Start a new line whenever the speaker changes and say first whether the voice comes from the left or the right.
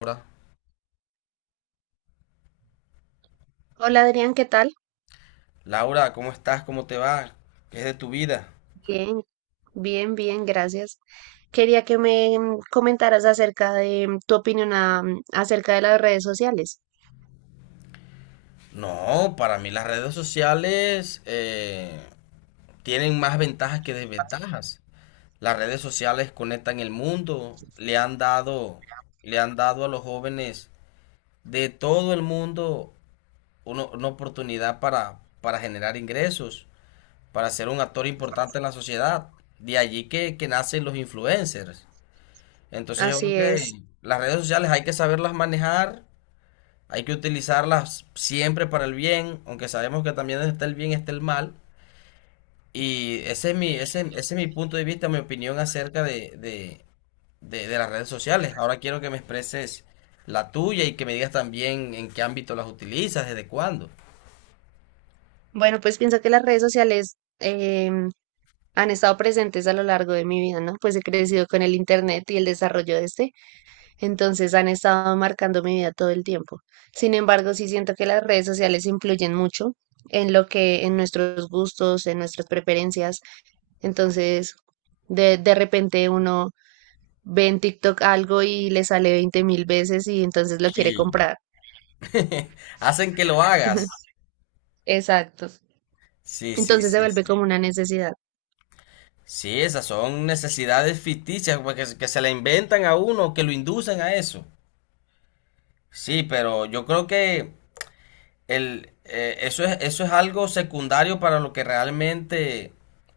left: Laura.
right: Hola Adrián, ¿qué tal?
left: Laura, ¿cómo estás? ¿Cómo te va? ¿Qué es de tu vida?
right: Bien, bien, bien, gracias. Quería que me comentaras acerca de tu opinión acerca de las redes sociales.
left: No, para mí las redes sociales tienen más ventajas que desventajas. Las redes sociales conectan el mundo, le han dado a los jóvenes de todo el mundo una oportunidad para generar ingresos, para ser un actor importante en la sociedad. De allí que nacen los influencers. Entonces yo
right: Así
left: creo
right: es.
left: que las redes sociales hay que saberlas manejar. Hay que utilizarlas siempre para el bien, aunque sabemos que también donde está el bien está el mal. Y ese es mi punto de vista, mi opinión acerca de las redes sociales. Ahora quiero que me expreses la tuya y que me digas también en qué ámbito las utilizas, desde cuándo.
right: Bueno, pues pienso que las redes sociales han estado presentes a lo largo de mi vida, ¿no? Pues he crecido con el internet y el desarrollo de este, entonces han estado marcando mi vida todo el tiempo. Sin embargo, sí siento que las redes sociales influyen mucho en lo que, en nuestros gustos, en nuestras preferencias. Entonces, de repente uno ve en TikTok algo y le sale 20.000 veces y entonces lo quiere
left: Sí.
right: comprar.
left: Hacen que lo hagas.
right: Exacto.
left: Sí, sí,
right: Entonces se
left: sí,
right: vuelve
left: sí.
right: como una necesidad.
left: Sí, esas son necesidades ficticias pues, que se le inventan a uno, que lo inducen a eso. Sí, pero yo creo que eso es algo secundario para lo que realmente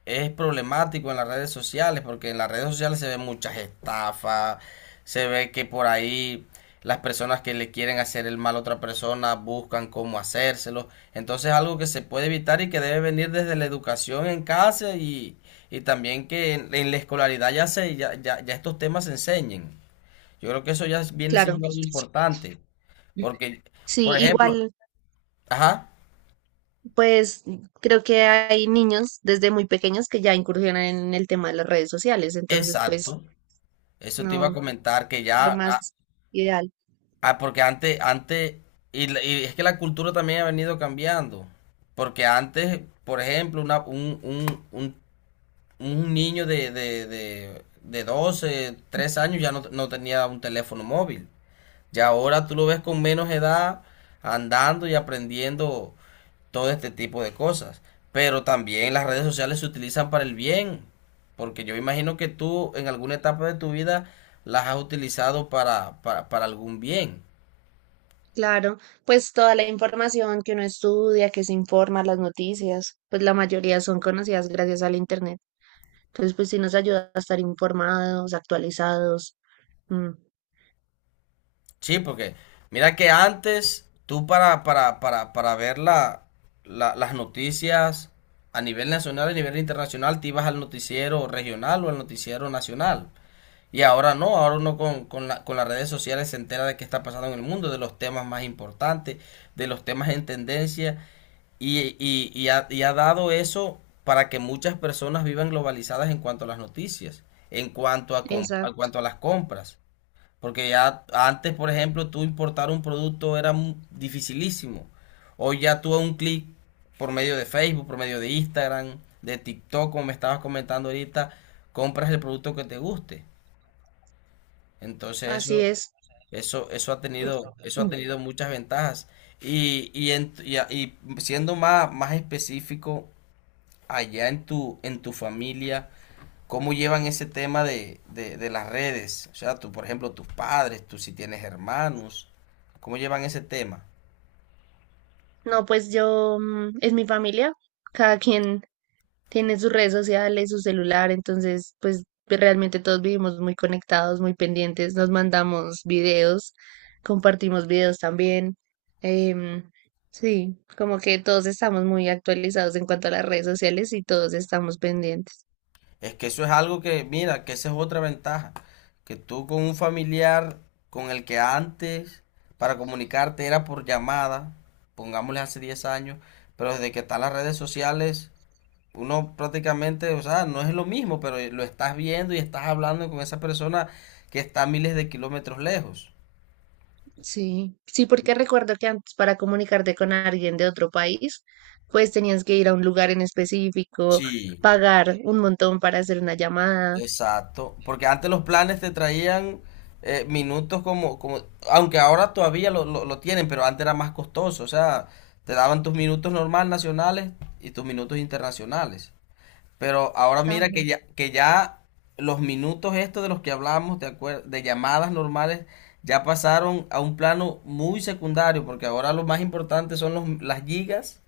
left: es problemático en las redes sociales, porque en las redes sociales se ven muchas estafas, se ve que por ahí las personas que le quieren hacer el mal a otra persona buscan cómo hacérselo. Entonces es algo que se puede evitar y que debe venir desde la educación en casa y también que en la escolaridad ya estos temas se enseñen. Yo creo que eso ya viene
right: Claro.
left: siendo algo importante, porque, por
right: Sí,
left: ejemplo,
right: igual,
left: ajá.
right: pues creo que hay niños desde muy pequeños que ya incursionan en el tema de las redes sociales, entonces pues
left: Exacto, eso te iba
right: no,
left: a
right: no
left: comentar que
right: es lo
left: ya,
right: más ideal.
left: porque antes, y es que la cultura también ha venido cambiando, porque antes, por ejemplo, un niño de 12 3 años ya no tenía un teléfono móvil, ya ahora tú lo ves con menos edad andando y aprendiendo todo este tipo de cosas. Pero también las redes sociales se utilizan para el bien, porque yo imagino que tú en alguna etapa de tu vida las has utilizado para algún bien.
right: Claro, pues toda la información que uno estudia, que se informa, las noticias, pues la mayoría son conocidas gracias al internet. Entonces, pues sí nos ayuda a estar informados, actualizados. Mm.
left: Sí, porque mira que antes tú para ver las noticias a nivel nacional, a nivel internacional, te ibas al noticiero regional o al noticiero nacional. Y ahora no, ahora uno con las redes sociales se entera de qué está pasando en el mundo, de los temas más importantes, de los temas en tendencia, y ha dado eso para que muchas personas vivan globalizadas en cuanto a las noticias, en cuanto a, com- a
right: Exacto.
left: cuanto a las compras. Porque ya antes, por ejemplo, tú importar un producto era dificilísimo. Hoy ya tú a un clic por medio de Facebook, por medio de Instagram, de TikTok, como me estabas comentando ahorita, compras el producto que te guste. Entonces
right: Así
left: eso,
right: es.
left: eso, eso ha tenido, eso ha
right: Mm.
left: tenido muchas ventajas. Y siendo más específico, allá en tu familia, ¿cómo llevan ese tema de las redes? O sea, tú, por ejemplo, tus padres, tú si tienes hermanos, ¿cómo llevan ese tema?
right: No, pues yo, es mi familia, cada quien tiene sus redes sociales, su celular, entonces, pues realmente todos vivimos muy conectados, muy pendientes, nos mandamos videos, compartimos videos también. em, sí, como que todos estamos muy actualizados en cuanto a las redes sociales y todos estamos pendientes.
left: Es que eso es algo que, mira, que esa es otra ventaja, que tú con un familiar con el que antes para comunicarte era por llamada, pongámosle hace 10 años, pero desde que están las redes sociales, uno prácticamente, o sea, no es lo mismo, pero lo estás viendo y estás hablando con esa persona que está a miles de kilómetros lejos.
right: Sí, sí, porque recuerdo que antes para comunicarte con alguien de otro país, pues tenías que ir a un lugar en específico,
left: Sí.
right: pagar un montón para hacer una llamada.
left: Exacto, porque antes los planes te traían minutos aunque ahora todavía lo tienen, pero antes era más costoso, o sea, te daban tus minutos normal nacionales y tus minutos internacionales. Pero ahora
right: Ajá,
left: mira que ya los minutos estos de los que hablamos, de llamadas normales, ya pasaron a un plano muy secundario, porque ahora lo más importante son las gigas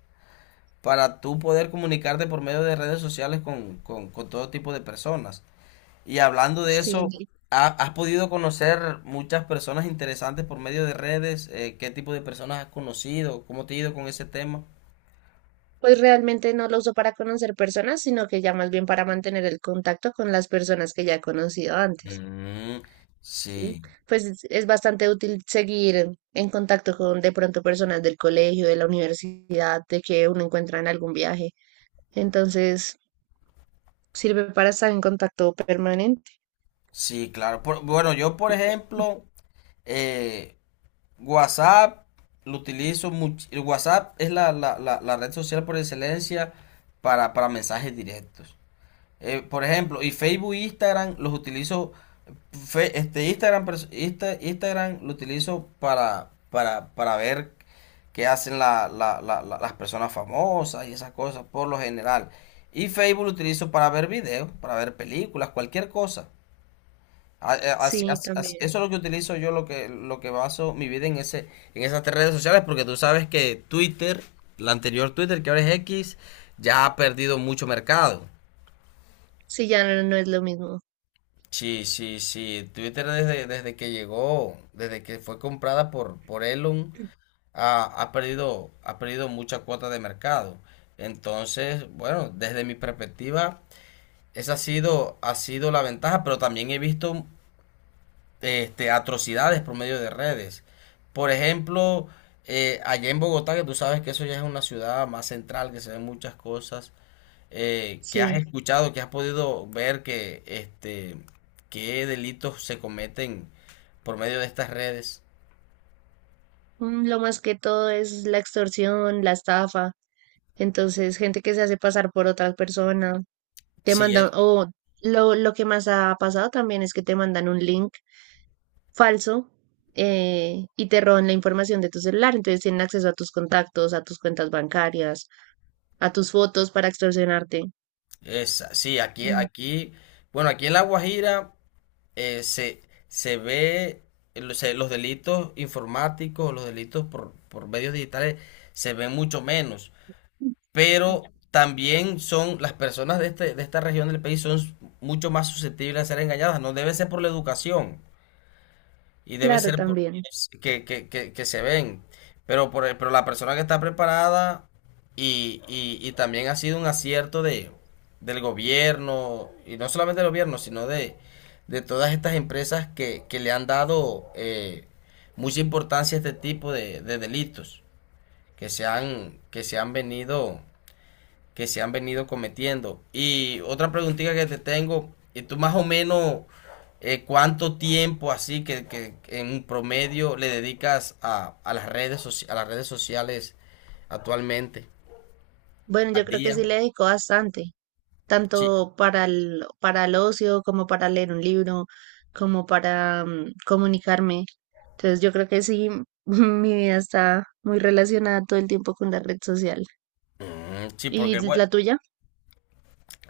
left: para tú poder comunicarte por medio de redes sociales con todo tipo de personas. Y hablando de
right: sí,
left: eso,
right: sí.
left: ¿has podido conocer muchas personas interesantes por medio de redes? ¿Qué tipo de personas has conocido? ¿Cómo te ha ido con ese tema?
right: Pues realmente no lo uso para conocer personas, sino que ya más bien para mantener el contacto con las personas que ya he conocido antes,
left: Mm,
right: ¿sí?
left: sí,
right: Pues es bastante útil seguir en contacto con de pronto personas del colegio, de la universidad, de que uno encuentra en algún viaje. Entonces, sirve para estar en contacto permanente.
left: sí, claro. Bueno, yo por ejemplo, eh, WhatsApp lo utilizo mucho. WhatsApp es la red social por excelencia para mensajes directos. Por ejemplo, y Facebook e Instagram los utilizo. Instagram lo utilizo para ver qué hacen las personas famosas y esas cosas por lo general. Y Facebook lo utilizo para ver videos, para ver películas, cualquier cosa.
right: Sí, también.
left: Eso es lo que utilizo yo, lo que baso mi vida en ese, en esas tres redes sociales, porque tú sabes que Twitter, la anterior Twitter que ahora es X, ya ha perdido mucho mercado.
right: Sí, ya no, no es lo mismo.
left: Sí, sí, sí. Twitter desde que llegó, desde que fue comprada por Elon, ha perdido mucha cuota de mercado. Entonces, bueno, desde mi perspectiva, esa ha sido la ventaja, pero también he visto atrocidades por medio de redes. Por ejemplo, allá en Bogotá, que tú sabes que eso ya es una ciudad más central, que se ven muchas cosas, que has
right: Sí.
left: escuchado, que has podido ver que qué delitos se cometen por medio de estas redes.
right: Mm. Lo más que todo es la extorsión, la estafa. Entonces, gente que se hace pasar por otra persona, te
left: Sí,
right: mandan, o lo que más ha pasado también es que te mandan un link falso, y te roban la información de tu celular. Entonces tienen acceso a tus contactos, a tus cuentas bancarias, a tus fotos para extorsionarte.
left: sí, aquí,
right: Mm.
left: aquí, bueno, aquí en La Guajira eh, se, se ve los delitos informáticos, los delitos por medios digitales se ven mucho menos, pero también son las personas de esta región del país son mucho más susceptibles a ser engañadas, no debe ser por la educación. Y debe
right: Claro,
left: ser
right: también.
left: pues, que se ven. Pero la persona que está preparada y también ha sido un acierto de, del gobierno, y no solamente del gobierno, sino de todas estas empresas que le han dado mucha importancia a este tipo de delitos que se han venido que se han venido cometiendo. Y otra preguntita que te tengo, ¿y tú más o menos cuánto tiempo así que en promedio le dedicas a las redes soci- a las redes sociales actualmente?
right: Bueno, yo
left: ¿Al
right: creo que
left: día?
right: sí le dedico bastante.
left: Sí,
right: Tanto para para el ocio como para leer un libro, como para comunicarme. Entonces yo creo que sí, mi vida está muy relacionada todo el tiempo con la red social.
left: Mm, sí,
right: ¿Y
left: porque bueno,
right: la tuya?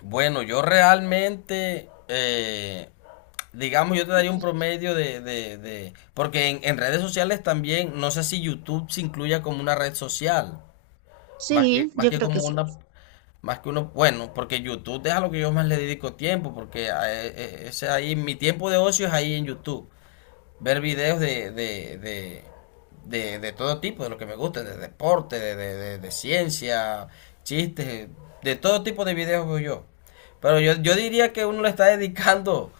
left: bueno, yo realmente, digamos, yo te daría un promedio de- porque en redes sociales también, no sé si YouTube se incluya como una red social, más que,
right: Sí,
left: más
right: yo
left: que
right: creo que
left: como
right: sí.
left: una... Más que uno, bueno, porque YouTube es a lo que yo más le dedico tiempo, porque ese ahí, mi tiempo de ocio es ahí en YouTube. Ver videos de todo tipo, de lo que me gusta, de deporte, de ciencia, chistes, de todo tipo de videos veo yo. Pero yo diría que uno le está dedicando,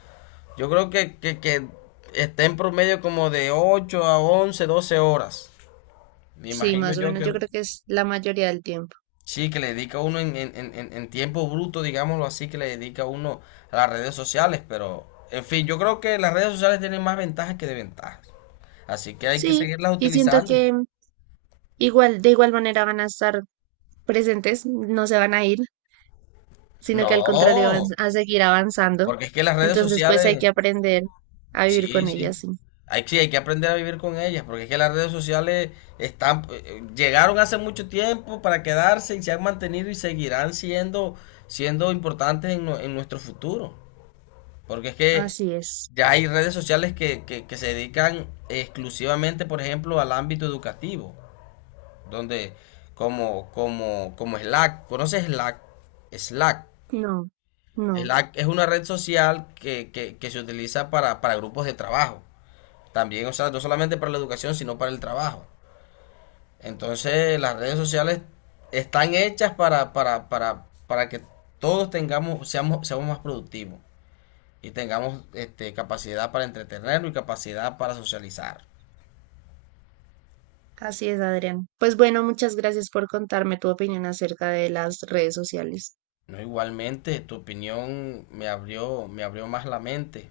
left: yo creo que está en promedio como de 8 a 11 12 horas. Me
right: Sí,
left: imagino
right: más o
left: yo
right: menos yo
left: que...
right: creo que es la mayoría del tiempo.
left: Sí, que le dedica uno en tiempo bruto, digámoslo así, que le dedica uno a las redes sociales, pero en fin, yo creo que las redes sociales tienen más ventajas que desventajas, así que hay que
right: Sí,
left: seguirlas
right: y siento
left: utilizando.
right: que igual, de igual manera van a estar presentes, no se van a ir, sino que al contrario van
left: No,
right: a seguir avanzando.
left: porque es que las redes
right: Entonces, pues hay que
left: sociales,
right: aprender a vivir
left: sí,
right: con
left: sí,
right: ellas, sí.
left: sí, hay que aprender a vivir con ellas, porque es que las redes sociales están, llegaron hace mucho tiempo para quedarse y se han mantenido y seguirán siendo importantes en nuestro futuro. Porque es que
right: Así es.
left: ya hay redes sociales que se dedican exclusivamente, por ejemplo, al ámbito educativo, donde como Slack, ¿conoces Slack? Slack.
right: No, no.
left: Slack es una red social que se utiliza para grupos de trabajo. También, o sea, no solamente para la educación, sino para el trabajo. Entonces, las redes sociales están hechas para que todos seamos más productivos y tengamos capacidad para entretenernos y capacidad para socializar.
right: Así es, Adrián. Pues bueno, muchas gracias por contarme tu opinión acerca de las redes sociales.
left: No, igualmente, tu opinión me abrió más la mente.